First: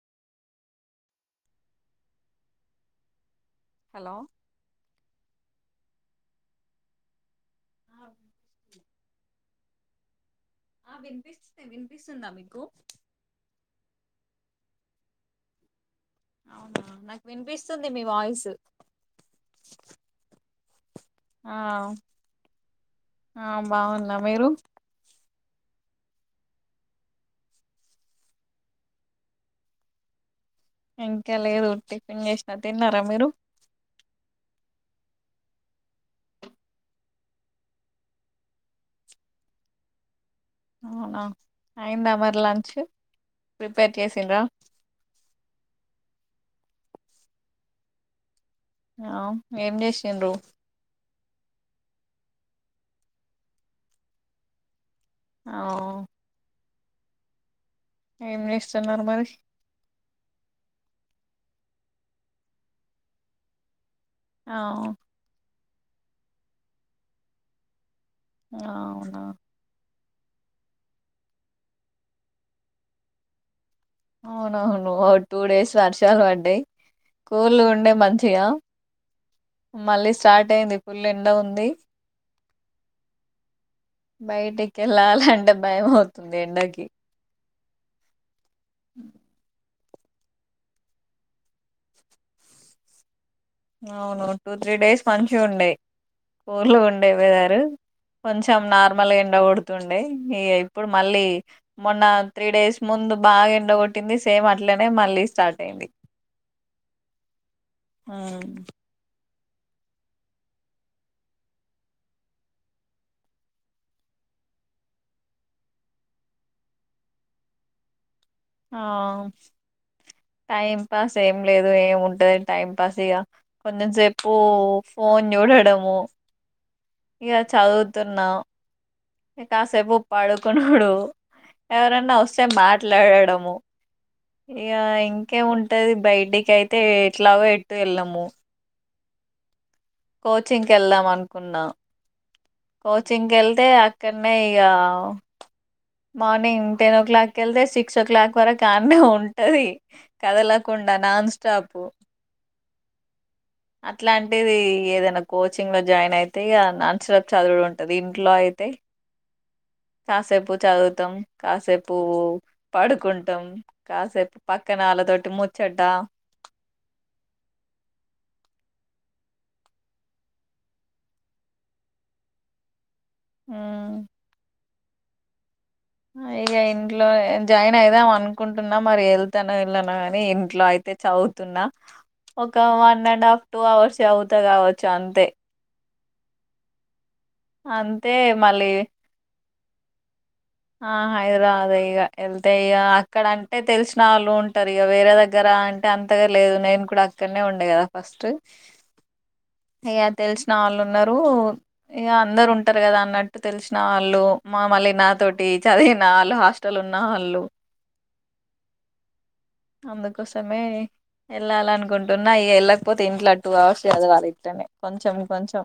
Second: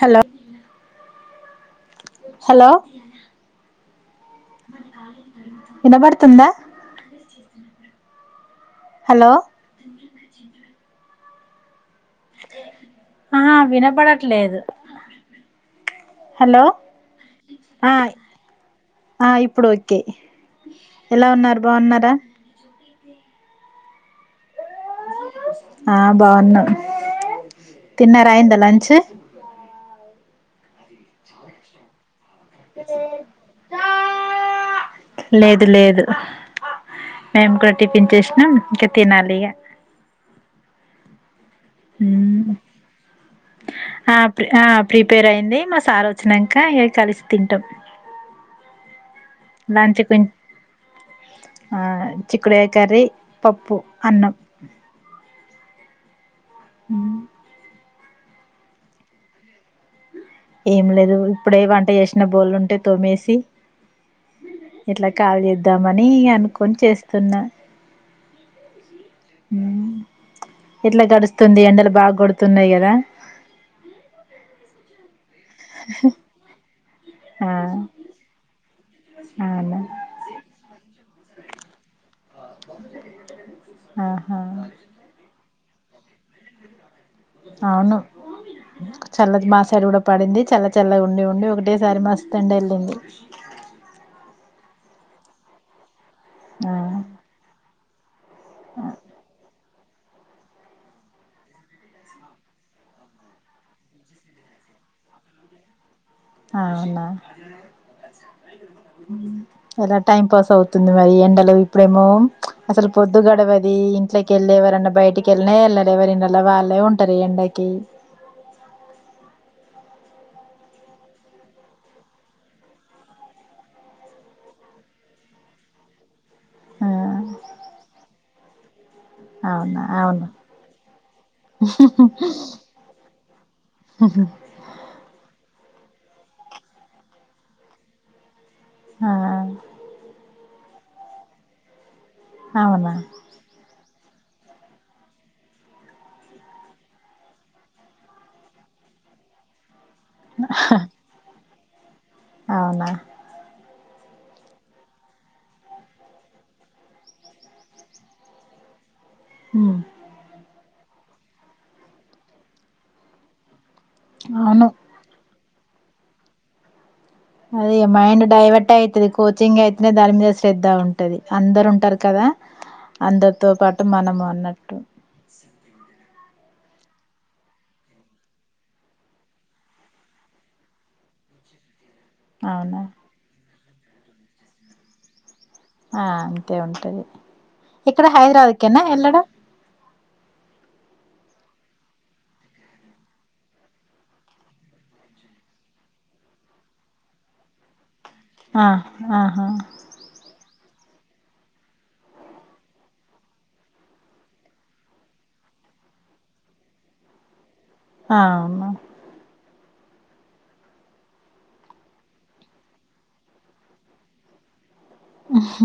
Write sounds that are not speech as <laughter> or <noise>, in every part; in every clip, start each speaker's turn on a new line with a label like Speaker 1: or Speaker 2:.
Speaker 1: Hello hello
Speaker 2: hello
Speaker 1: వినబడుతుందా hello
Speaker 2: ెన్ వినిపిస్తుందా మీకు
Speaker 1: లేదు
Speaker 2: అవునా నాకు వినిపిస్తుంది
Speaker 1: ఆ
Speaker 2: మీ వాయిస్
Speaker 1: ఆ ఇప్పుడు ఓకే ఎలా
Speaker 2: ఆ
Speaker 1: ఉన్నారు బాగున్నారా
Speaker 2: ఆ బాగున్నా మీరు
Speaker 1: ఆ బాగున్నా తిన్నార అయిందా లంచ్
Speaker 2: ఇంకా లేదు టిఫిన్ చేసినా తిన్నారా మీరు
Speaker 1: లేదు లేదు మేము కూడా టిఫిన్ చేసినాం ఇంకా తినాలిక
Speaker 2: అవునా అయిందా మరి లంచ్ ప్రిపేర్ చేసిండ్రా
Speaker 1: ఆ ప్రిపేర్ అయింది మా సార్ వచ్చినక ఏ కలిసి తింటాం
Speaker 2: ఆ ఏం
Speaker 1: లంచ్ కు
Speaker 2: చేసిండ్రు
Speaker 1: ఆ చక్కుడుకాయ కర్రీ పప్పు అన్నం
Speaker 2: అఓ
Speaker 1: అ
Speaker 2: ఏం చేస్తున్నారు మరి
Speaker 1: ఏం లేదు ఇప్పుడే వంట చేసిన బోళ్ళుంటే తోమేసి
Speaker 2: ఆ
Speaker 1: ఇట్లా కాల్ చేద్దామని అనుకొని చేస్తున్నా
Speaker 2: అవునా
Speaker 1: ఎట్లా గడుస్తుంది ఎండలు బాగా గడుతున్నాయి కదా
Speaker 2: అవునవును ఓ టూ డేస్ వర్షాలు పడ్డాయి
Speaker 1: ఆ
Speaker 2: కూల్ ఉండే మంచిగా
Speaker 1: అవునా
Speaker 2: మళ్ళీ స్టార్ట్ అయింది పుల్ల ఎండ ఉంది
Speaker 1: అ
Speaker 2: బయటికి ఎళ్ళాలంటే భయం అవుతుంది ఎండకి
Speaker 1: అవును చల్ది మాసం తెరువులో పడింది చల్ల చల్లగా ఉండి ఉండి ఒకటేసారి మస్తు ఎండ ఏళ్ళింది
Speaker 2: అవును టూ త్రీ డేస్ మంచిగుండే
Speaker 1: ఆ
Speaker 2: కూర్లుగుండే వేదారు కొంచెం నార్మల్ ఎండ కొడుతు తుండే ఇగ ఇప్పుడు మళ్ళీ మొన్న త్రీ డేస్ ముందు బాగా ఎండగొట్టింది సేమ్ అట్ల నే మళ్ళీ స్టార్ట్ అయింది
Speaker 1: ఆ అవునా
Speaker 2: ఉమ్.
Speaker 1: హ్మ్ ఎలా టైం పాస్ అవుతుంది, మరి ఎండలో ఇప్పుడేమో అసలు పొద్దు గడవది ఇంట్లకెళ్ళి ఎవరన్నా బయటికి ఎళ్ళనే ఎళ్ళరు ఎవరిన్లల్ల వాళ్ళే ఉంటారు ఎండకి
Speaker 2: ఆ టైం పాస్ ఏం లేదు ఏముంటది టైం పాస్ ఇగ కొంచం సేపు ఫోన్ చూడడం
Speaker 1: ఆ
Speaker 2: ఇగ చదువుతున్నా
Speaker 1: అవునా
Speaker 2: కాసేపు
Speaker 1: అవును
Speaker 2: పడుకునుడు ఎవరన్నా వస్తే మాట్లాడడము ఇగ ఇంకేం ముంటూ ఉంటది బయటికి అయితే ఎట్లాగో ఎటు ఎళ్ళము
Speaker 1: ఆ
Speaker 2: కోచింగ్ వేళ్దాం అనుకున్నా
Speaker 1: అవునా
Speaker 2: కోచింగ్కి వెళ్తే అక్కడనే ఇగ మార్నింగ్ టెన్ ఓ క్లాక్ వెళ్తే సిక్స్ ఓ క్లాక్ వరకు ఆన్నే ఉంటది కదలకుండా నాన్ స్టాపు
Speaker 1: అవునా
Speaker 2: అట్లా ఆంటీది ఏదైనా కోచింగ్ లో జాయిన్ అయితే ఇగ నన్స్లో చదువుడు ఉంటది ఇంట్లో అయితే కాసేపు చదువుతాం కాసేపు పడుకుంటాం, కాసేపు
Speaker 1: అవును
Speaker 2: పక్కనళ్ళతోటి ము చ్చట
Speaker 1: అదే ఇగ మైండ్ డైవర్ట్ అయితది కోచింగ్ అయితేనే దాని మీద శ్రద్ధ ఉంటది అందరు ఉంటారు కదా ఆ అందరితో పాటు
Speaker 2: ఉమ్,
Speaker 1: మనము అన్నట్టు
Speaker 2: ఇగ ఇంట్లో జాయిన్ అయిదాం అనుకుంటున్నా మరి వెళ్తాను వెళ్ళానో అని ఇంట్లో అయితే చదువు తున్నా ఒక
Speaker 1: అవునా
Speaker 2: one and half two hours చదువుతా కావచ్చు అంతే
Speaker 1: ఏక్కడ
Speaker 2: అంతే
Speaker 1: హైదరాబాద్
Speaker 2: మళ్ళీ
Speaker 1: కేనా వెళ్ళడం
Speaker 2: ఆ హైదరాబాదే ఇగ వెళ్తే ఇగ అక్కడ అంటే తెలిసిన వాళ్ళు ఉంటారు ఇగ వేరే దగ్గర అంటే అంతగా లేదు నేను కూడా అక్కడనే ఉండే కదా ఫస్ట్
Speaker 1: ఆ ఆహా
Speaker 2: ఇగా తెలుసు నళ్ళు ఉన్నారు, ఇగ అందరు ఉంటారు కదా అన్నట్టు తెలిసిన వాళ్ళు మా మళ్లీ నాతోటి చదివిన వాళ్ళు హాస్టల్ ఉన్న వాళ్ళు
Speaker 1: ఆ అవునా
Speaker 2: అందుకోసమే వేల్లాలనుకుంటున్న ఇగ వెళ్ళకపోతే ఇంట్ల టూ అవర్స్ చదవలీ ఇట్టనే
Speaker 1: ఉహు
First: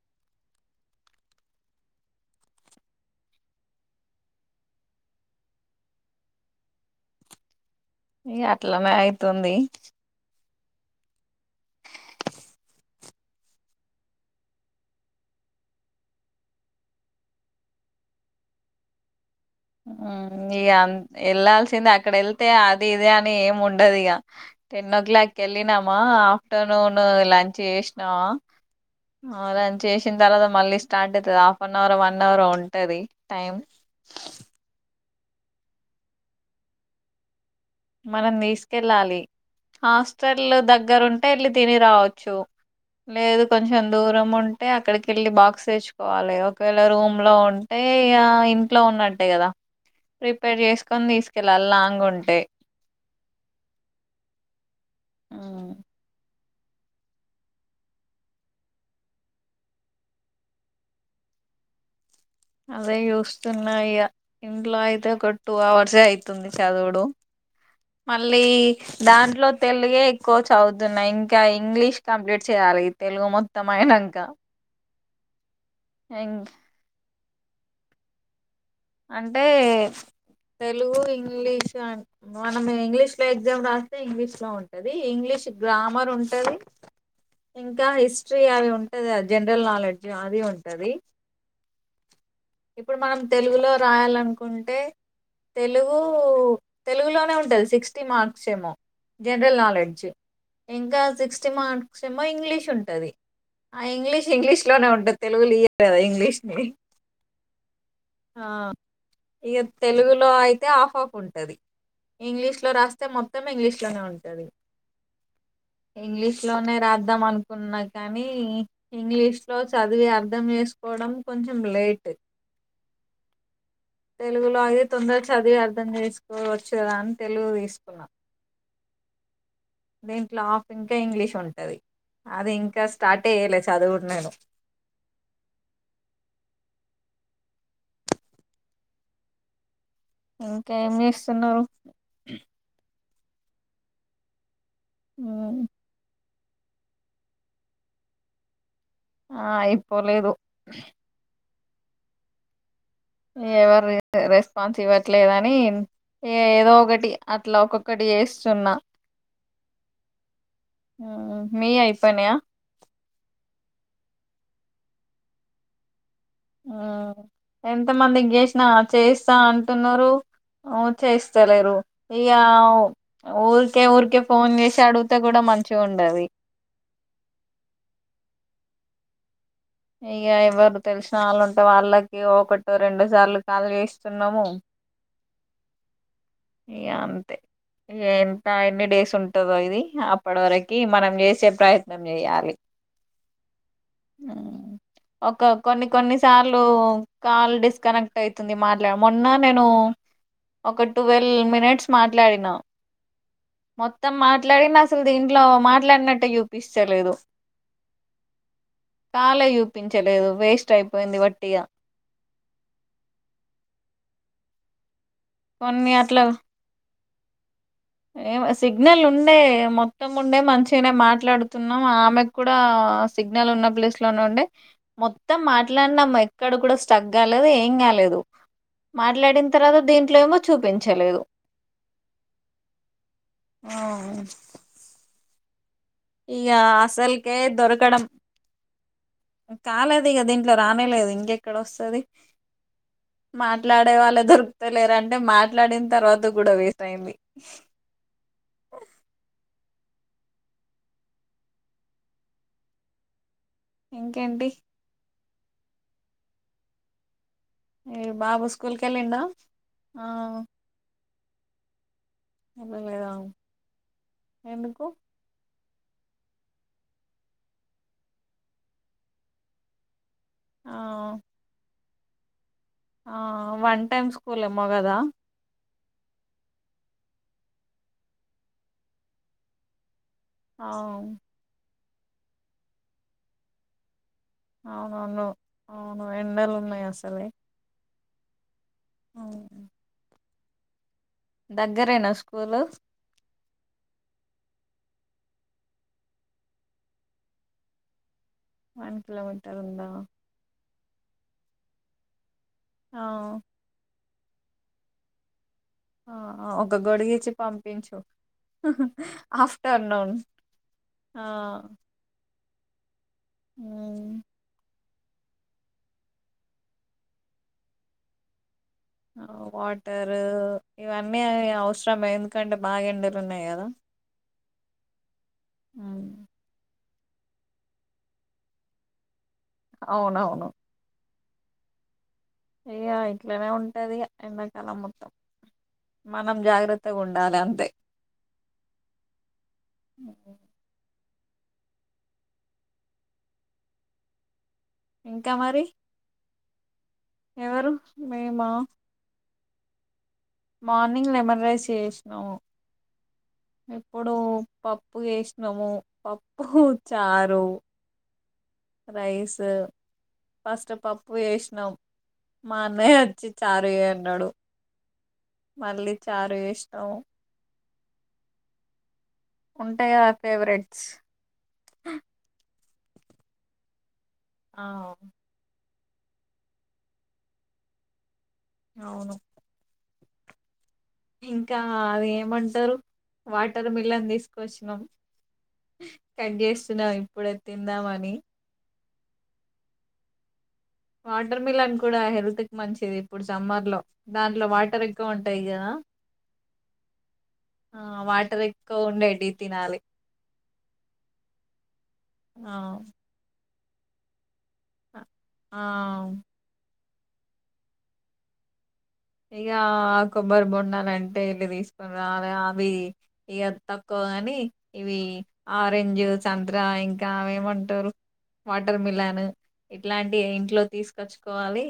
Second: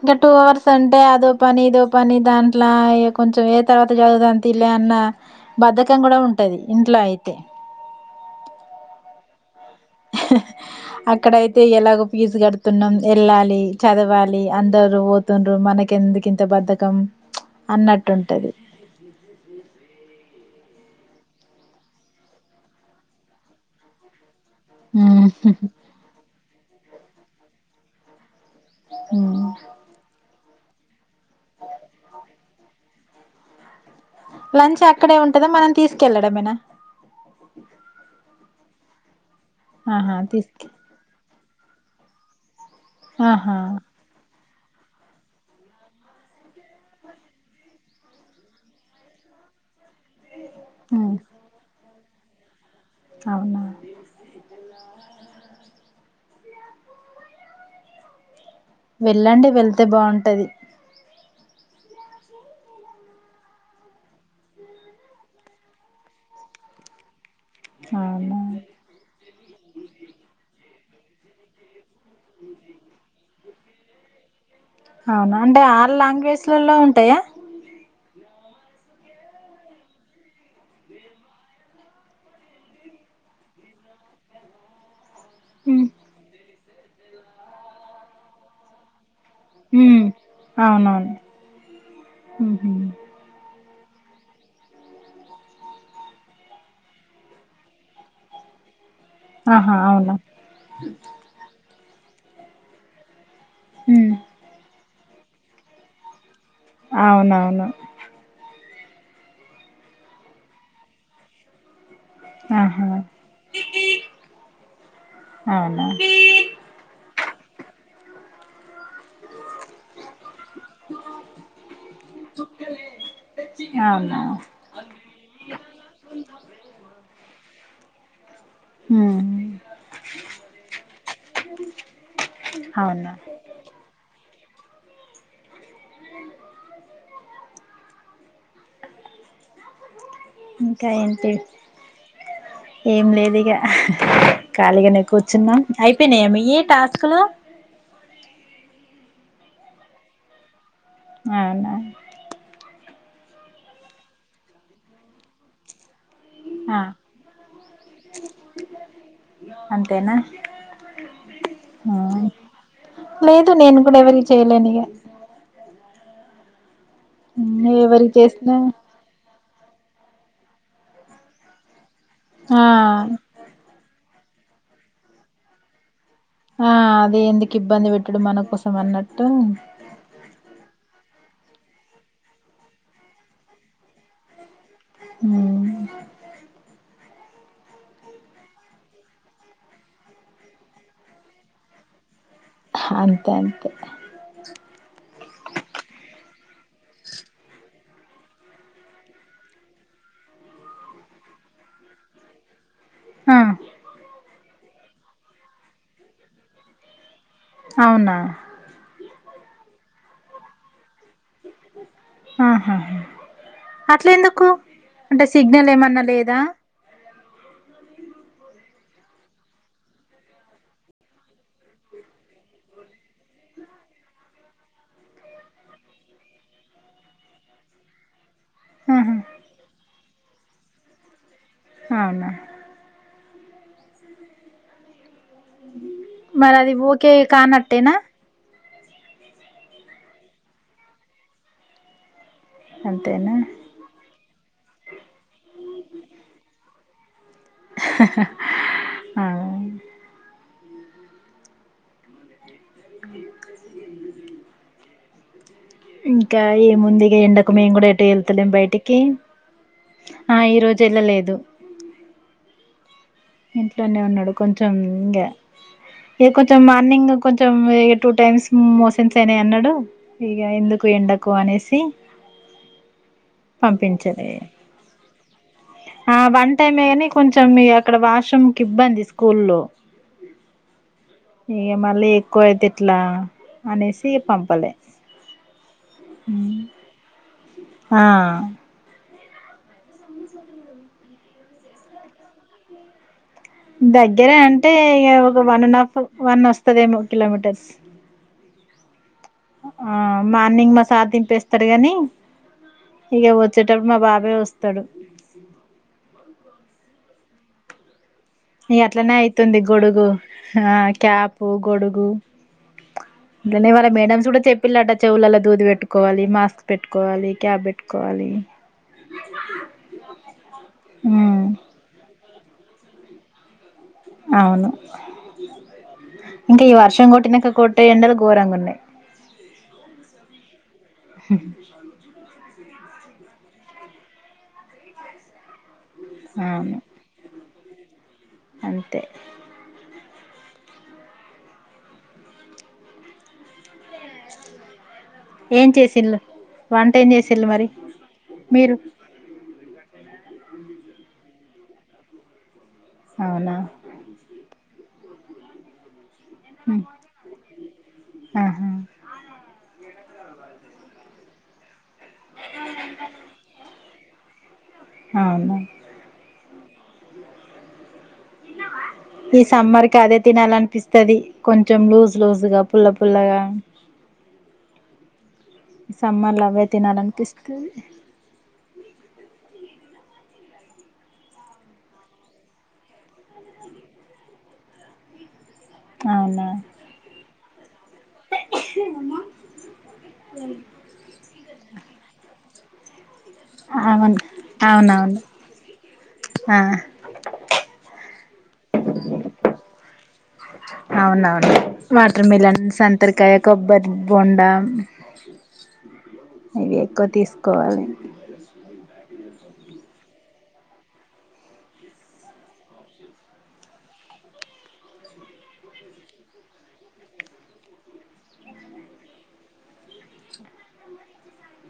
Speaker 1: ఇంకా టూ అవర్స్ అంటే అదో పని ఇదో పని దాంట్ల ఇగ కొంచెం ఏ తర్వాత చదువుదాం తీలే అన్న బద్ధకం కూడా ఉంటది ఇంట్లో అయితే
Speaker 2: ఇగ అట్లనే అయితుంది
Speaker 1: <unintelligible> అక్కడయితే ఎలాగో పీజు కడుతున్నాం ఎళ్ళాలి చదవాలి అందరు పోతుండ్రు మనకి ఎందుకు ఇంత బద్ధకం అన్నట్టు ఉంటది
Speaker 2: ఇగ అంత్ వేళ్ళాల్సిందే అక్కడ వెళ్తే అది ఇది అని ఏం ఉండదు ఇగ టెన్ ఓ
Speaker 1: ఉమ్
Speaker 2: క్లాక్ వెళ్ళినామా ఆఫ్టర్నూన్ లంచ్ చేసినామా
Speaker 1: ఉమ్
Speaker 2: అ లాంచ్ చేసిన తర్వాత మళ్ళీ స్టార్ట్ అయితాది హాఫ్ అన్ అవరో వన్ అవరో ఉంటది టైం
Speaker 1: లంచ్ అక్కడే ఉంటదా మనం తీసుకెళ్ళడమేనా
Speaker 2: మనం తీసుకెళ్ళాలి
Speaker 1: ఆహా
Speaker 2: హాస్టల్
Speaker 1: తీసుకు
Speaker 2: దగ్గరు ఉంటే వెళ్ళి తిని రావచ్చు లేదు
Speaker 1: ఆహా
Speaker 2: కొంచెం దూరం ఉంట టే అక్కడికేళ్ళి బాక్స్ తెచ్చుకోవాలి ఒకవేళ రూమ్ లో ఉంటే ఇంట్లో ఉన్నట్టే కదా ప్రిపేర్ చేసుకొని
Speaker 1: ఉమ్
Speaker 2: తీసుకెళ్ళాలి లాంగ్ ఉంటే
Speaker 1: అవునా
Speaker 2: ఊ
Speaker 1: వెళ్ళండి వెళ్తే బాగుంటది
Speaker 2: అదే చూస్తున్నా ఇగ ఇంట్లో అయితే ఒక టూ అవర్సే అవుతుంది చదువుడు
Speaker 1: అవునా
Speaker 2: మళ్ళీ దాంట్లో తెలుగే ఎక్కువ చదువుతున్నాయి ఇంకా ఇంగ్లీష్ కంప్లీట్ చేయాలి తెలుగు మొత్తము అయినంకా
Speaker 1: అవునా అంటే ఆల్ లాంగ్వేజ్లలో ఉంటాయా
Speaker 2: అంటే తెలుగు ఇంగ్లీషు మనం ఇంగ్లీష్ లో ఎగ్జామ్ రాస్తే ఇంగ్లీష్ లో ఉంటది ఇంగ్లీష్
Speaker 1: ఉమ్
Speaker 2: గ్రామర్ ఉంటది ఇంకా హిస్టరీ అది ఉంటది అది జనరల్
Speaker 1: ఉమ్
Speaker 2: నాలెడ్జ్ అది ఉంటది
Speaker 1: అవునవును ఉహు.
Speaker 2: ఇప్పుడు మనం తెలుగులో రాయాలనుకుంటే తెలుగు తెలుగులోనే ఉంటది సిక్స్టీ మార్క్స్ ఏమో జనరల్
Speaker 1: ఆహా
Speaker 2: నాలెడ్జ్
Speaker 1: అవునా
Speaker 2: ఇంకా సిక్స్టీ మార్క్స్ ఏమో ఇంగ్లీష్ ఉంటుది ఆ
Speaker 1: ఉమ్
Speaker 2: ఇంగ్లీష్ ఇంగ్లీష్ లోనే ఉంటుంది తెలుగు ఇయరు కదా ఇంగ్లీష్ ని
Speaker 1: అవును
Speaker 2: ఆ ఇక తెలుగులో అయితే ఆఫ్ ఆఫ్ ఉంటది ఇంగ్లీష్ లో
Speaker 1: ఆహా
Speaker 2: రాస్తే మొత్తం ఇంగ్లీష్ లోనే ఉంటుది
Speaker 1: అవునా
Speaker 2: ఇంగ్లీష్ లోనే రాద్దాం అనుకు న్నా కానీ ఇంగ్లీష్ లో చదివి అర్థం చేసుకోవడం కొంచెం లేట్
Speaker 1: చుక్క
Speaker 2: తెలుగులో అయిది తొందర చదివి అర్ధం చేసుకోవచ్చు కదా అని తెలుగు తీసుకున్నా
Speaker 1: ఉ
Speaker 2: దీంట్లో ఆఫ్ ఇంకా ఇంగ్లీష్ ఉంటది అది ఇంకా
Speaker 1: అవునా
Speaker 2: స్టార్ట్ చెయ్యలే చదువు నేను
Speaker 1: ఇంకా
Speaker 2: ఏం
Speaker 1: ఏంటి
Speaker 2: చేస్తున్నారు
Speaker 1: ఏం లేదు ఇగా ఖాళీగా కూర్చున్న
Speaker 2: ఉమ్,
Speaker 1: అయిపోయినా మీయి ఏ టాస్క్ లో
Speaker 2: ఆ అయిపొలేదు
Speaker 1: అనా
Speaker 2: ఎవరు రెస్పాన్స్ ఇవ్వట్లేదుని ఏదో
Speaker 1: ఆ
Speaker 2: ఒకటి ఇట్లా ఒక్కొక్కటి వేస్తున్నా
Speaker 1: అంతేనా
Speaker 2: మీ
Speaker 1: ఆ
Speaker 2: అయిపోన్యా
Speaker 1: లేదు నేను కూడా ఎవరి చేయలేని ఇగ
Speaker 2: ఎంత
Speaker 1: ఎవరికి
Speaker 2: మంది
Speaker 1: చేసినా
Speaker 2: చేసిన చేస్తా అ ఉన్నారు చేయిస్తలేరు ఇక
Speaker 1: ఆ
Speaker 2: ఊ ఏ ఊరికే ఫోన్ చేసి అడిగితే కూడా మంచిగా ఉండది
Speaker 1: ఆ అది ఎందుకు ఇబ్బంది పెట్టటుడు మన కోసం అన్నట్టు
Speaker 2: ఇగ ఎవారు తెలుసు కాలు ఉంటే వాళ్ళకి ఒకటి రెండు సార్లు కాలు చేయిస్తున్నాము
Speaker 1: ఉమ్
Speaker 2: ఇగ అంతే ఎంత ఎన్ని డేస్ ఉంటదో ఇది అప్పటి వరకి మనం చేసే ప్రయత్నం చెయ్యాలి
Speaker 1: అంతే అంతే
Speaker 2: ఒక కొన్ని కొన్ని సార్లు కాల్ డిస్కనెక్ట్ అవుతుంది మాట్లాడ మొన్న నేను ఒక ట్వెల్వ్ మినిట్స్ మాట్లాడినా
Speaker 1: ఆ
Speaker 2: మొత్తం మాట్లాడి అసలు దీంట్లో మాట్లాడినట్టటు చూపిస్తలేదు
Speaker 1: అవునా
Speaker 2: కాల్ ఏ చూపించలేదు వేస్ట్ అయిపో
Speaker 1: ఆహా అట్లే ఎందుకు అంటే సిగ్నల్
Speaker 2: కొన్ని
Speaker 1: ఏమన్నా లేదా
Speaker 2: ఏ సిగ్నల్ ఉండే మొత్తం ఉండే మంచిగానే మాట్లాడుతున్నాం ఆమెకు కూడా ఆ సిగ్నల్ ఉన్న ప్లేస్ లోనే ఉండడి మొత్తం మాట్లాడినాం ఎక్కడ కూడా స్టక్ కాలేదు ఏం కాలేదు
Speaker 1: ఆహా
Speaker 2: మాట్లాడిన తర్వాత దీంట్లో ఏమో చూపించలేదు
Speaker 1: అవునా
Speaker 2: ఆవును ఇక
Speaker 1: మరి అది ఓకే
Speaker 2: అసలుకే
Speaker 1: కానట్టేనా
Speaker 2: దొరకడం కాలేదు దీంట్లో రానేలేదు ఇంకెక్కడ వస్తుది
Speaker 1: అంతేనా
Speaker 2: మాట్లాడే వాళ్లేదోరు కుతలేరు అంటే మాట్లాడిన తర్వాత కూడా వేస్ట్ అయింది
Speaker 1: అ
Speaker 2: ఇంకేంటి
Speaker 1: ఇంకా ఏముందిగా ఎండ మేము కూడా ఎటు
Speaker 2: ఈ బాబు
Speaker 1: ఏళ్తలేం
Speaker 2: స్కూల్కి
Speaker 1: బైటికి
Speaker 2: వెళ్ళిండా
Speaker 1: ఆ ఈ రోజు ఏళ్ళలేదు
Speaker 2: ఎల్లలేద
Speaker 1: ఇంట్లోనే ఉన్నాడు కొంచెం ఉండా ఇగ కొంచెం మార్నింగ్ కొంచెం ఇగ టూ టైమ్స్ మోషన్స్ అయినై అన్నాడు ఇగ
Speaker 2: ఆ
Speaker 1: ఎందుకు ఎండకు అనేసి
Speaker 2: ఆ వన్ టైమ్
Speaker 1: పంపించలే
Speaker 2: స్కూల్ ఏమో కదా
Speaker 1: ఆ వన్ టైమ్ కని కొంచెం ఇగ అక్కడ వాష్రూమ్ కి ఇబ్బంది స్కూల్లో
Speaker 2: అవు
Speaker 1: ఇగ మళ్ళీ ఎక్కువయితే ఎట్లా అనేసి పంపలే
Speaker 2: అవునవును అవును ఎండలు ఉన్నాయి అసలే
Speaker 1: ఆ
Speaker 2: అవును దగ్గరేనా స్కూలు
Speaker 1: దగ్గరే అంటే ఇగ ఒక వన్ అండ్ హాఫ్ వన్ వస్తదేమో కిలోమీటర్స్
Speaker 2: వన్ కిలోమీటర్ ఉందా
Speaker 1: ఆ మార్నింగ్ మా సార్ దింపేస్తారు గాని
Speaker 2: ఆ
Speaker 1: ఇగ వచ్చేటప్పుడు మా బా బే వస్తాడు
Speaker 2: ఆ ఒక గొడుగు ఇచ్చి పంపించు
Speaker 1: ఇ అట్లనే అయితుంది గొడుగు
Speaker 2: ఆఫ్టర్నూన్
Speaker 1: ఆ క్యాపు గొడుగు గన్నయ వాళ్ళ
Speaker 2: ఉమ్.
Speaker 1: మేడమ్స్ కూడా చెప్పిలట చెవులల దూది పెట్టుకోవాలి మాస్క్ పెట్టుకోవాలి క్యాప్ పెట్టుకోవాలి
Speaker 2: వాటరు ఇవన్నీ
Speaker 1: ఉమ్
Speaker 2: అవసరమే ఎందుకంటే బాగా ఎండలు ఉన్నయి కదా
Speaker 1: అవును
Speaker 2: ఉమ్
Speaker 1: ఇంకా ఈ వర్షం కొట్టినంక కొట్టే ఎండలు గోరంగున్నాయి
Speaker 2: అవునవును
Speaker 1: హ
Speaker 2: ఇగ ఇట్లనే ఉంటది ఇగ ఎండాకాలం మొత్తం మనం
Speaker 1: అవును
Speaker 2: జాగ్రత్తగా ఉండాలి అంతే
Speaker 1: అంతే
Speaker 2: మీకు ఇంకా మరి
Speaker 1: ఏం చేసిళ్ళు వంట ఏం చేసిళ్ళు మరి
Speaker 2: ఎవరు మేమా
Speaker 1: మీరు
Speaker 2: మార్నింగ్ లెమన్ రైస్ చేసినాము
Speaker 1: అవునా
Speaker 2: ఇప్పుడు పప్పు చేసినాము పప్పు చారు
Speaker 1: ఆహా
Speaker 2: రైస్ ఫస్ట్ పప్పు చేసినం మా అన్నయ్య అచ్చి చారు చేయన్నాడు
Speaker 1: అవునా
Speaker 2: మళ్ళీ చారు చేసి నో
Speaker 1: ఈ
Speaker 2: ఉంటాయి
Speaker 1: సమ్మర్కి
Speaker 2: కదా
Speaker 1: అదే
Speaker 2: ఫేవరెట్స్
Speaker 1: తినాలనిపిస్తది కొంచెం లూజ్ లూజ్ గా పుల్ల పుల్లగా
Speaker 2: ఆవు
Speaker 1: ఈ సమ్మర్ల అవే తినాలనిపిస్తది
Speaker 2: అవును ఇంకా అది ఏమంటారు వాటర్ మిలన్ తీసుకొచ్చినాం కట్
Speaker 1: అవునా
Speaker 2: చేస్తున్నాం ఇప్పుడే తిందాం అని
Speaker 1: అ స <inaudible>
Speaker 2: వాటర్ మిలన్ కూడా హెల్త్ కు మంచిది ప్పుడు సమ్మర్లో
Speaker 1: అవును
Speaker 2: దాంట్లో వాటర్ ఎక్కువ
Speaker 1: అవునవును
Speaker 2: ఉంటయి కదా?
Speaker 1: ఆ
Speaker 2: ఆ వా
Speaker 1: అవునవును వాటర్
Speaker 2: ఆ
Speaker 1: మిలన్ సంత్రకాయ కొబ్బర్ బోండా
Speaker 2: అ ఆఁ
Speaker 1: ఇంక తీసుకోవాలి.
Speaker 2: ఇగా కొబ్బరి బొండాలంటే ఎల్లి తీసుకొని రావాలి అవి ఇగ తక్కువ నీ ఇవి ఆరెంజ్ సంత్ర ఇంకా అవేమంటారు వాటర్ మిలాను ఇట్లాంటివి ఇంట్లోకి తీసుకొచ్చుకోవాలి.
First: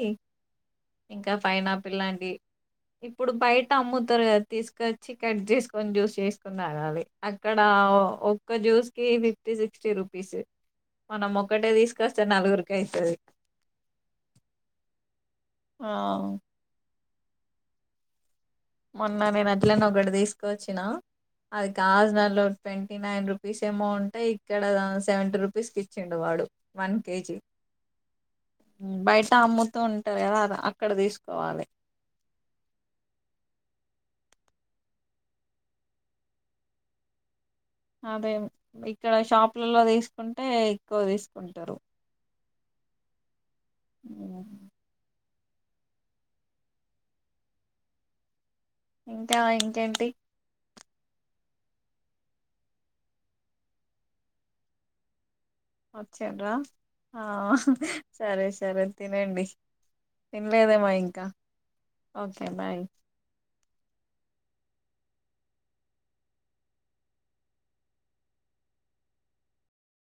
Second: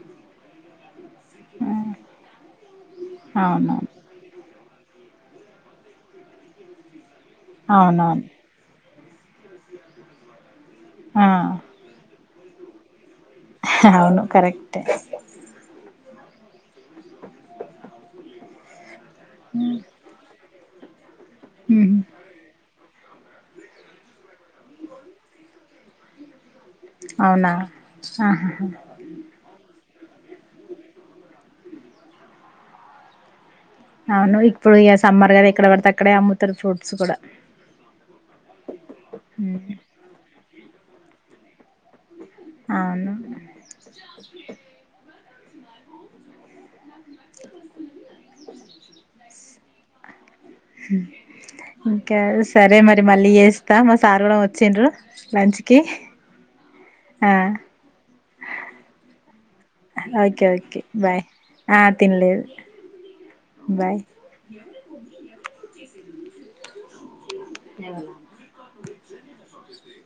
Speaker 2: ఇంకా
Speaker 1: ఆ,
Speaker 2: ఫైనాపిల్ లాంటివి ఇప్పుడు బయట
Speaker 1: అవునవును
Speaker 2: అమ్ముతారు కదా తీసు కొచ్చి కట్ చేసుకొని జ్యూస్ చేసుకుని తాగాలి. అక్కడా
Speaker 1: అవునవును
Speaker 2: ఒక్క జ్యూస్ కీ ఫిఫ్టీ, సిక్స్టీ రూపీస్
Speaker 1: ఆ
Speaker 2: మనం ఒకటే తీసుకొస్తే నలుగురికి అయితది.
Speaker 1: అవును కరక్టే
Speaker 2: ఆ మొన్న నేను అట్లనే ఒకటి తీసుకొచ్చిన అది
Speaker 1: ఉహు
Speaker 2: కాజ్ నర్లో <unintelligible> నైన్ రుపీస్ ఏమో ఉంటే ఇక్కడ సెవెంటీ రూపీస్కి ఇచ్చిండు వాడు. వన్ కేెజీ,
Speaker 1: అవునా ఆహా
Speaker 2: బయట అమ్ము తుంటరు కదా అక్కడ తీసుకోవాలి.
Speaker 1: అవును ఇప్పుడు ఇగ సమ్మర్ కదా ఎక్కడ పడితే అక్కడే అమ్ముతుర్రు ఫ్రూట్స్ కూడా.
Speaker 2: అదే ఇక్కడ
Speaker 1: ఉమ్,
Speaker 2: షాపులల్ల తీసుకుంటే ఎక్కువ తీసుకుంటరు
Speaker 1: అవును
Speaker 2: ఇంకా ఇంకేంటి?
Speaker 1: ఇంకా సరే మరి మళ్ళీ చేస్తా మా సార్ కూడా వచ్చిండ్రు లంచ్ కి
Speaker 2: వచ్చిండ్రా ఆ సరే సరే తినండి.
Speaker 1: ఓకే ఓకే
Speaker 2: తినలేదేమో
Speaker 1: బాయ్
Speaker 2: ఇంకా
Speaker 1: ఆఁ తినలేదు.
Speaker 2: Okay bye
Speaker 1: bye ఏవన్న